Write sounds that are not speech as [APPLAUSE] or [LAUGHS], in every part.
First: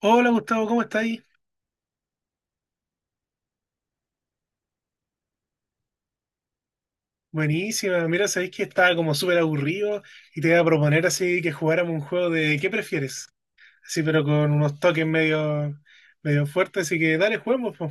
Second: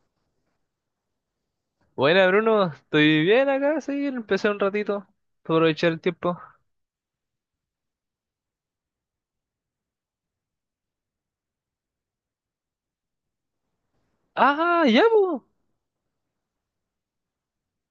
Hola Gustavo, ¿cómo estáis? Buena, Bruno, estoy bien acá, sí, empecé un ratito para aprovechar el tiempo. Buenísima, mira, sabéis que estaba como súper aburrido y te iba a proponer así que jugáramos un juego de ¿qué prefieres? Así, pero con unos Ah, ya, toques po. Medio fuertes, así que dale, juguemos, po.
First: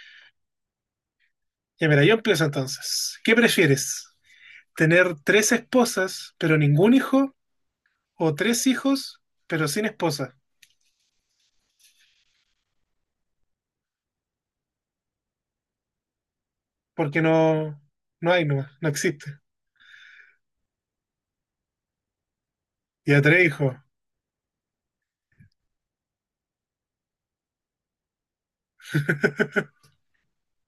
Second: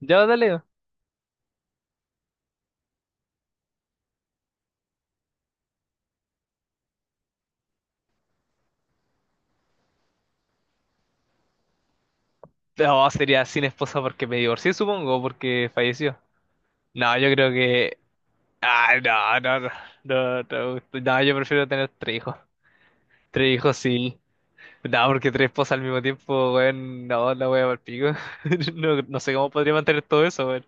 Ya, dale. Ya mira, yo empiezo entonces. ¿Qué prefieres? ¿Tener tres esposas pero ningún hijo? ¿O tres hijos pero sin esposa? No, sería sin esposa porque me divorcié, supongo, porque falleció. No, Porque yo creo no, que... no hay nomás, no Ah, existe. no, no, no, no, no, no, yo prefiero tener tres hijos. Ya tres Tres hijos, hijos, sí. No, porque tres esposas al mismo tiempo, weón, no, la voy a pico. [LAUGHS] No, no sé cómo podría mantener todo eso, weón.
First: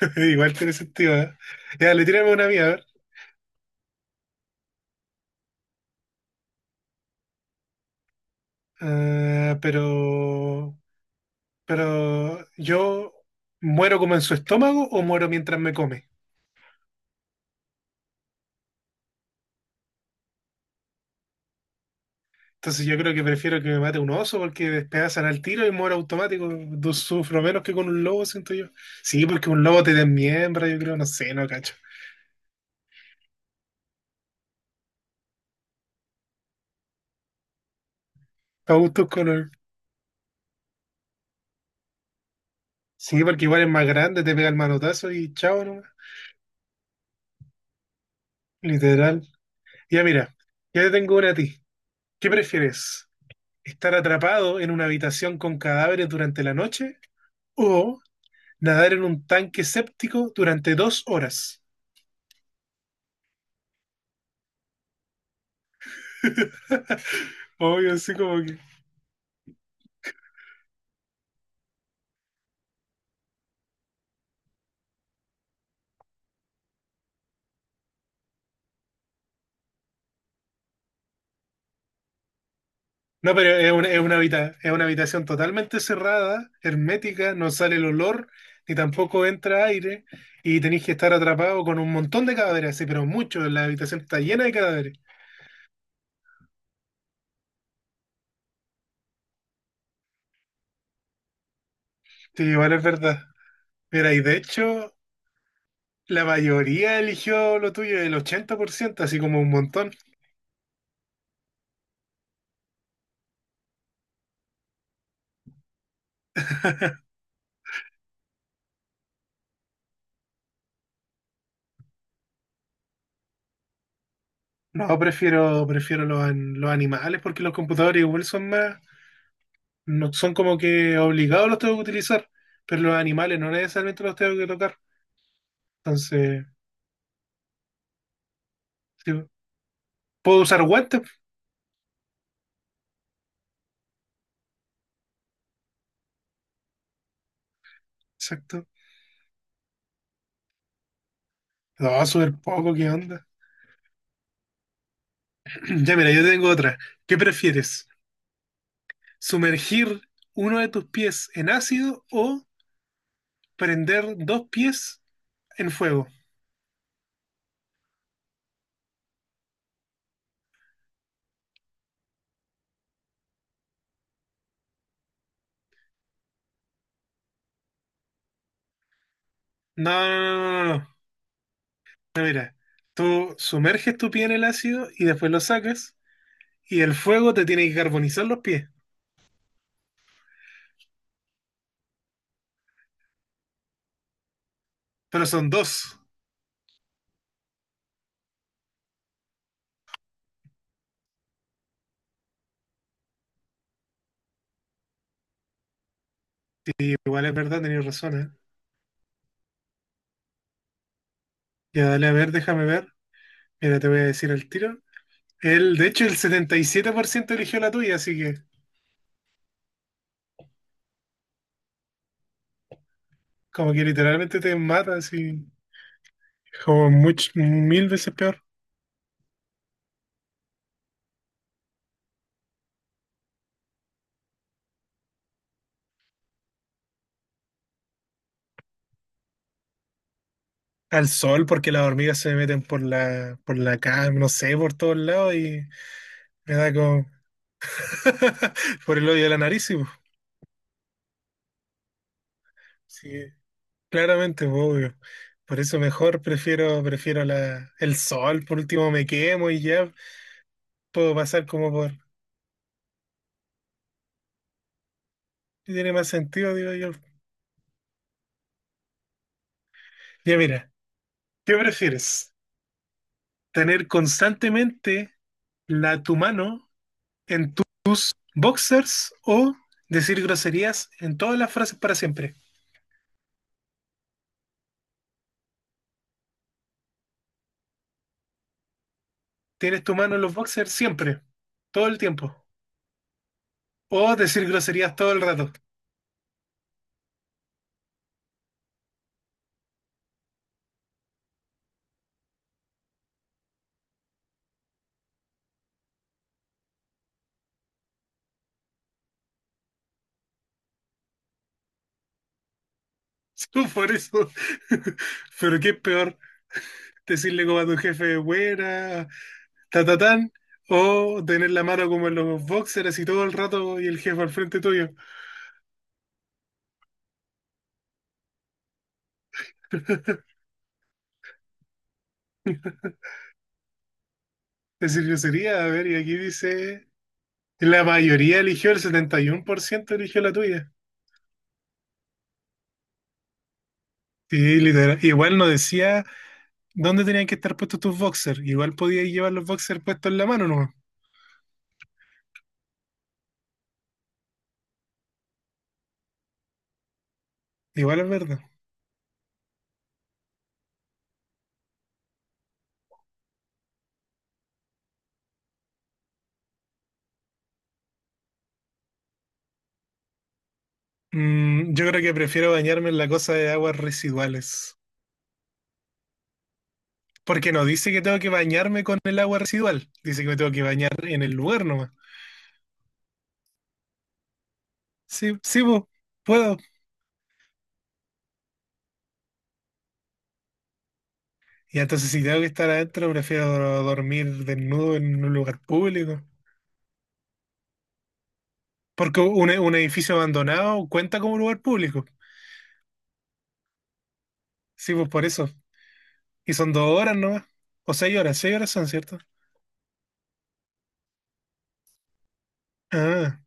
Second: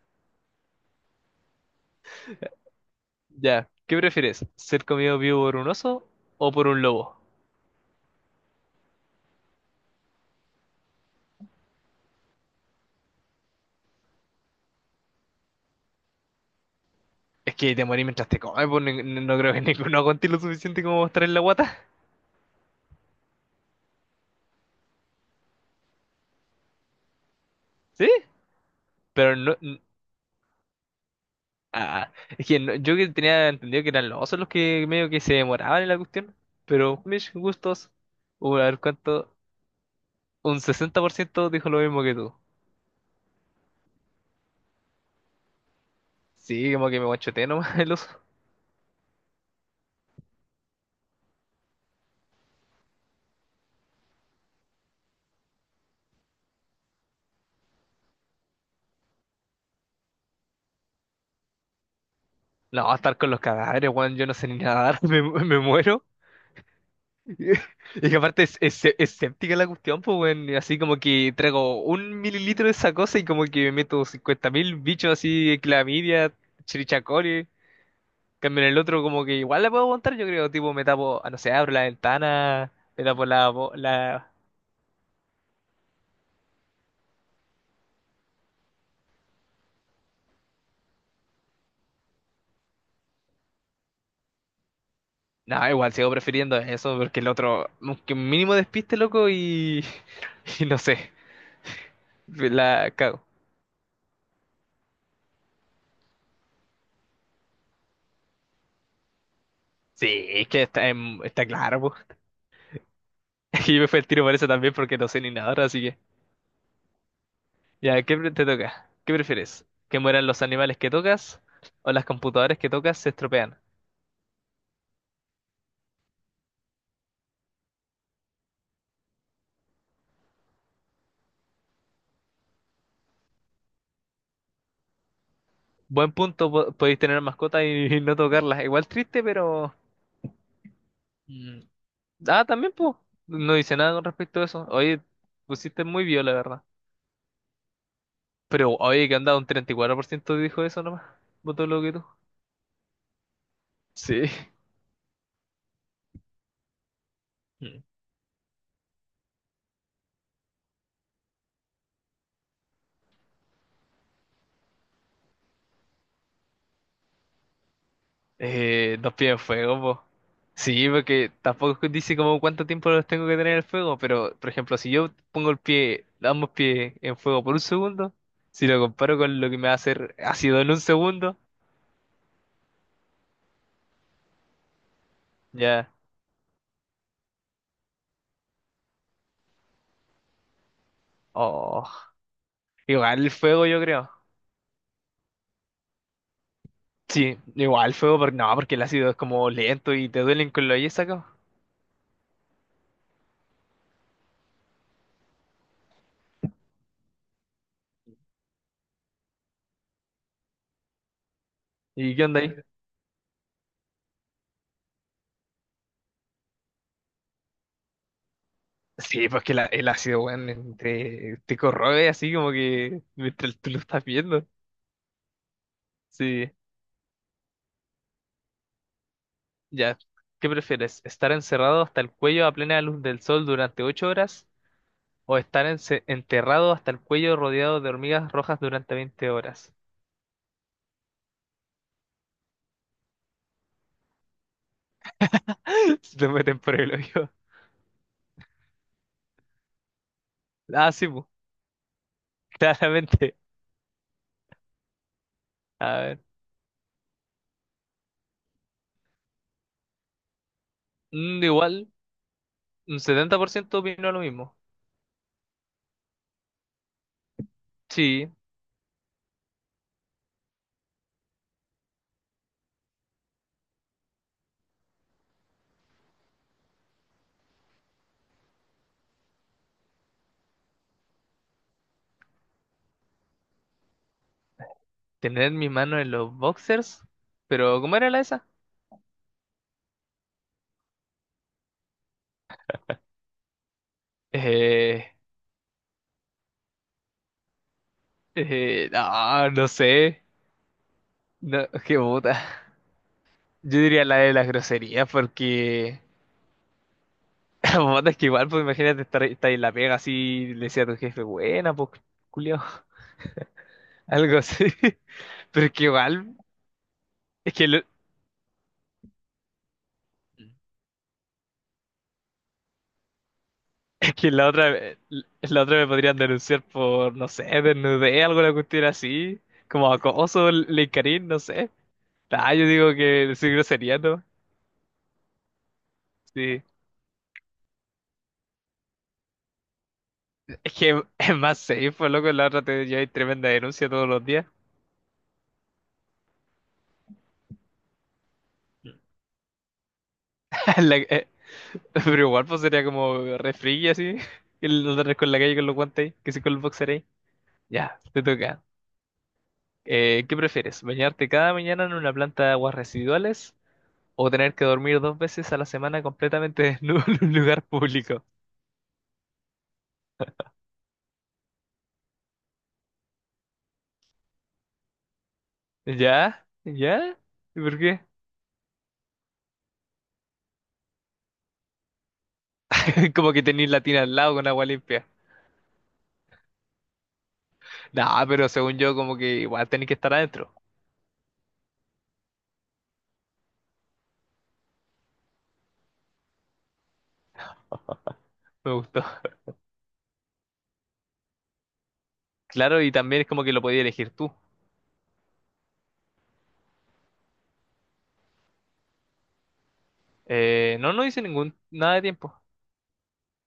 [LAUGHS] igual tiene sentido, ¿eh? Ya, le tiramos una mía, a ver. Ya, ¿qué prefieres? ¿Ser comido vivo por un oso o por un lobo? Ah, pero yo muero como en su estómago o muero mientras me come. Es que te morí mientras te comes, pues no, creo que [LAUGHS] ninguno aguante lo suficiente como mostrar en la guata. Entonces yo creo que prefiero que me mate un oso porque despedazan al tiro y muero automático. Sufro menos que con un ¿Sí? lobo, siento yo. Sí, Pero porque no... un n- lobo te desmiembra, yo creo, no sé, no cacho. Ah, es que yo que tenía entendido que eran los osos los que medio que se demoraban en la cuestión. Pero mis gustos, a A ver gustos cuánto... color. Un 60% dijo lo mismo que tú. Sí, porque igual es más grande, te pega el manotazo y chao nomás. Sí, como que me guachoteé nomás el oso. Literal. Ya mira, ya te tengo una a ti. ¿Qué prefieres? ¿Estar atrapado en una habitación con cadáveres durante la noche o nadar en un tanque séptico durante 2 horas? No, estar con los cadáveres, weón, yo no sé ni nadar, [LAUGHS] me muero. [LAUGHS] Obvio, Y así que como aparte es, que. es, es séptica la cuestión, pues, weón. Y así como que traigo un mililitro de esa cosa y como que me meto 50.000 bichos así, clamidia, chirichacori. Cambio en el otro como que igual la puedo aguantar, yo creo. Tipo, me tapo, no sé, abro la ventana, me tapo No, pero la... es una habitación totalmente cerrada, hermética, no sale el olor, ni tampoco entra aire, y tenéis que estar atrapado con un montón de cadáveres, sí, pero muchos, la habitación está llena de cadáveres. No, igual sigo prefiriendo eso porque el otro, que un mínimo despiste, loco, y... [LAUGHS] Y no sé, Sí, igual es la verdad. cago. Mira, y de hecho, la mayoría eligió lo tuyo, el 80%, así como un montón. Sí, es que está claro, pues. [LAUGHS] Y me fue el tiro por eso también porque no sé ni nada, así que... [LAUGHS] Ya, te toca? ¿Qué prefieres? ¿Que mueran los animales que tocas o las computadoras que tocas se estropean? No, prefiero los animales porque los computadores igual son más, no son como que obligados los tengo que utilizar, pero los animales no necesariamente los tengo que tocar. Buen Entonces, punto, podéis tener mascotas y, [LAUGHS] no tocarlas. Igual sí, triste, pero... puedo usar guantes, mm, Ah, también, pues. No dice nada con respecto a eso. Oye, pusiste muy bien, la verdad. exacto. Pero, oye, que anda un 34% dijo eso nomás. Votó lo que No, tú. súper poco, ¿qué onda? Sí. [CLEARS THROAT] Ya mira, yo tengo otra. ¿Qué prefieres? ¿Sumergir uno de tus pies en ácido o prender dos pies en fuego? Dos pies de fuego, po. Sí, porque tampoco dice como cuánto tiempo los tengo que tener en el fuego, pero por ejemplo, si yo pongo el pie, ambos pies en fuego por un segundo, si lo comparo con lo que me va a No, hacer no, ácido no, en no, un no. segundo, No, mira, tú sumerges tu pie en el ácido y después lo ya. sacas y el fuego te tiene que carbonizar los pies. Oh, igual el fuego, yo creo. Pero son dos. Sí, igual el fuego, porque no, porque el ácido es como lento y te duelen con lo yes acá. Igual es verdad, tenías razón, ¿eh? Ya dale, a ¿Y qué ver, onda ahí? déjame ver. Mira, te voy a decir al tiro. Él, de hecho, el 77% eligió la tuya, así que Sí, pues que el ácido, weón, te corroe así como que mientras tú como lo que estás literalmente viendo. te mata, así Sí. Mil veces peor. Ya, ¿qué prefieres? ¿Estar encerrado hasta el cuello a plena luz del sol durante 8 horas o estar enterrado hasta el cuello rodeado de hormigas rojas durante 20 horas? Al sol, porque las hormigas se me meten por la cara, no sé, por todos lados y [LAUGHS] Se te me meten da por el como hoyo. [LAUGHS] por el hoyo de la nariz. Y, pues, Ah, sí, pu, [LAUGHS] sí, claramente. claramente, pues, obvio. Por eso A mejor ver, prefiero el sol, por último me quemo y ya puedo pasar como igual, por. un 70% opinó lo mismo. Tiene más sentido, digo yo. Sí, Ya mira. ¿Qué prefieres? ¿Tener constantemente tu mano en tus boxers o decir groserías en todas las frases para siempre? tener mi mano en los boxers, pero ¿cómo era la esa? Tienes tu mano en los boxers siempre, todo el tiempo. O decir groserías Eh, todo el rato. [LAUGHS] No, no sé. No, qué puta. Yo diría la de las groserías porque... [LAUGHS] Puta, es que igual, pues imagínate estar en la pega así, le decía a tu jefe, buena, pues, culiao, Solo por eso. algo así. [LAUGHS] [LAUGHS] Pero Pero qué es es que peor, igual, decirle es como a tu jefe, buena, ta, ta, tan, o tener la mano como en los boxers y todo el rato y el es jefe al que frente tuyo. la otra me podrían denunciar por, no sé, desnudez, alguna cuestión así, como acoso, linkarín, no sé. Ah, yo digo que decir grosería, ¿no? Decir grosería, a ver, y aquí Sí. dice. La mayoría eligió, el 71% eligió la tuya. Es que [LAUGHS] es más safe, pues, loco, la otra te lleva tremenda denuncia todos los Sí, días. literal. Igual no decía dónde tenían que estar puestos tus boxers. Igual podías llevar los boxers puestos en la mano, ¿no? [LAUGHS] La- eh, pero igual, pues, sería como refri así, [LAUGHS] que lo andas con la calle con los guantes, ahí, que sí con el boxer ahí. Ya, Igual es te verdad. toca. ¿Qué prefieres? ¿Bañarte cada mañana en una planta de aguas residuales o tener que dormir dos veces a la semana completamente desnudo [LAUGHS] en un lugar público? Mm, yo creo que prefiero bañarme en la cosa de aguas residuales. ¿Ya? ¿Ya? Porque ¿Y no por dice que qué? tengo que bañarme con el agua residual. Dice que me tengo que bañar en el lugar nomás. [LAUGHS] Como que tenéis la tina al lado con agua limpia. Sí, sí, po, puedo. Nah, pero según yo, como que igual tenéis que estar adentro. Y entonces si tengo que estar adentro, prefiero dormir desnudo en un lugar público. Me gustó. Porque un edificio abandonado cuenta como lugar público. Claro, y también es como que lo podías elegir tú. Sí, pues por eso. Y son 2 horas nomás. O 6 horas, 6 horas son, ¿cierto? No, no hice ningún, nada de tiempo. Ah,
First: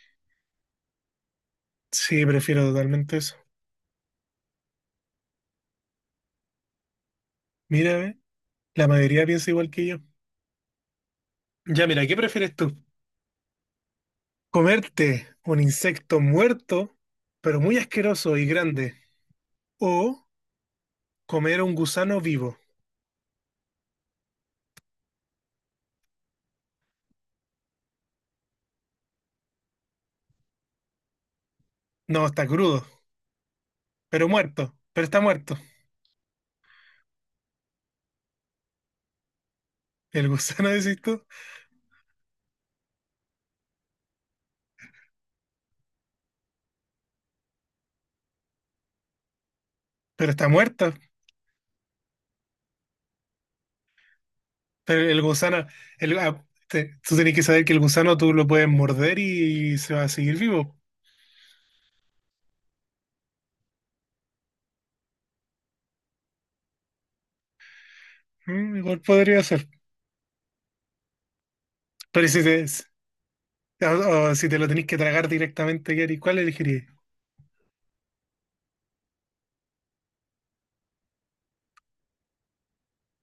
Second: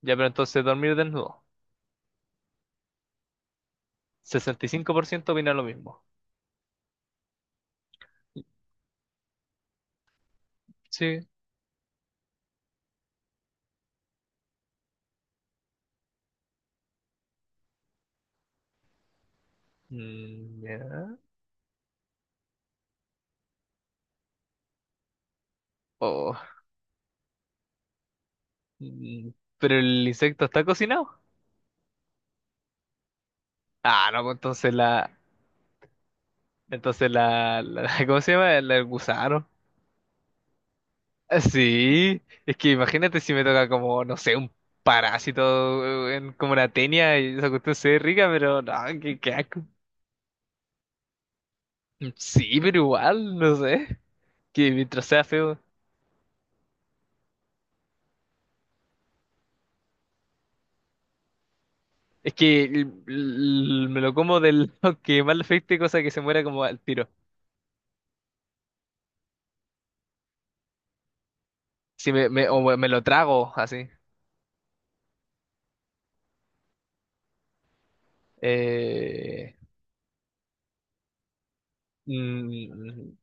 Ya, pero entonces dormir desnudo. sí, prefiero totalmente eso. 65% opina lo mismo. Mira, ve, la mayoría piensa igual que yo. Sí. Ya, mira, ¿qué prefieres tú? ¿Comerte un insecto muerto, pero muy asqueroso y grande? ¿O Ya. comer un gusano vivo? Oh, Mm, pero el insecto está cocinado. No, está crudo, Ah, no, pero pues entonces muerto, pero la. está muerto. Entonces [LAUGHS] ¿Cómo se llama? El gusano. El gusano, [LAUGHS] decís tú, Ah, sí, es que imagínate si me toca como, no sé, un parásito en, como una tenia y esa cuestión se ve rica, pero no, qué, qué asco. pero está muerto. Sí, pero igual, no sé. Que Pero mientras el sea feo. gusano, tú tenés que saber que el gusano tú lo puedes morder y, se va a seguir vivo. Es que me lo como del lado [LAUGHS] que más le afecte, cosa que se muera como al tiro. Mm, igual podría ser. Si Pero o me lo trago así. O si te lo tenés que tragar directamente, ¿qué harías? ¿Cuál elegirías? Eh, mm,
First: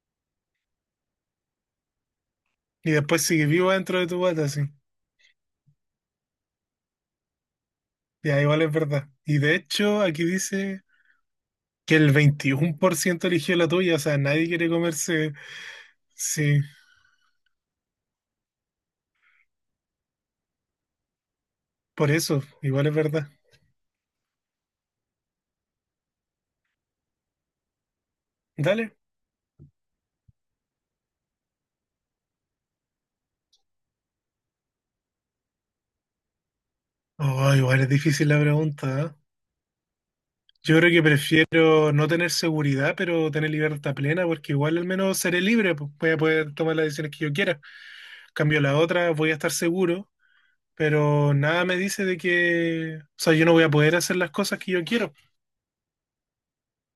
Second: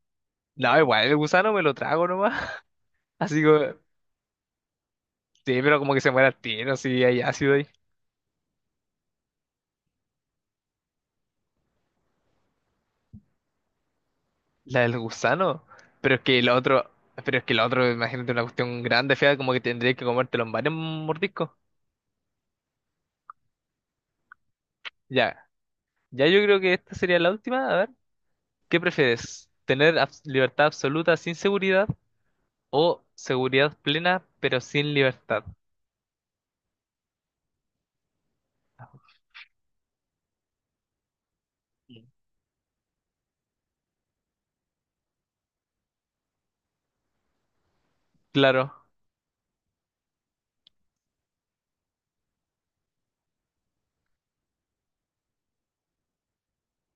No, igual, el gusano me lo trago nomás. [LAUGHS] Y después Así sigue vivo que, dentro de tu bata, sí. sí, pero como que se muere al tiro, si hay ácido ahí. Ya, igual es verdad. Y de hecho, aquí dice que el 21% eligió la tuya, o sea, nadie quiere La del comerse. gusano. Pero es que el Sí, otro, pero es que el otro, imagínate una cuestión grande, fea, como que tendrías que comértelo en varios mordiscos. por eso, igual es verdad. Ya, ya yo creo que esta sería la última. A ver, ¿qué Dale. prefieres? ¿Tener libertad absoluta sin seguridad o seguridad plena pero sin libertad? Oh, igual es difícil la pregunta, ¿eh? Yo creo que prefiero Mm. no tener seguridad, pero tener libertad plena, porque igual al menos seré libre, pues voy a poder tomar las decisiones que yo quiera. Cambio la Claro. otra, voy a estar seguro, pero nada me dice de que, o sea, yo no voy a poder hacer las cosas que yo quiero.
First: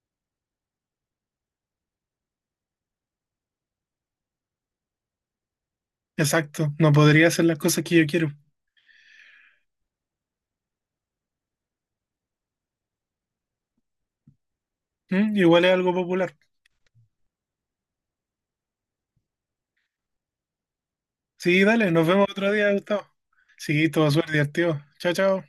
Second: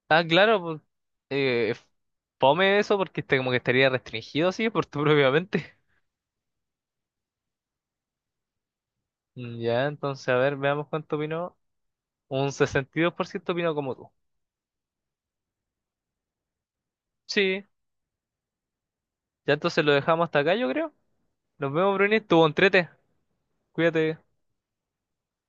Ah, claro, pues, eh, fome eso porque este como que estaría restringido así por tu propia mente. Exacto, no podría hacer las cosas que yo quiero. Ya, entonces, a ver, veamos cuánto opinó. Un 62% opinó como tú. Mm, igual es algo popular. Sí, ya entonces lo dejamos hasta acá, yo creo. Sí, Nos dale, vemos, nos Bruni. vemos Estuvo otro día, entrete. Gustavo. Sí, todo Cuídate. suerte, tío. Chao, chao.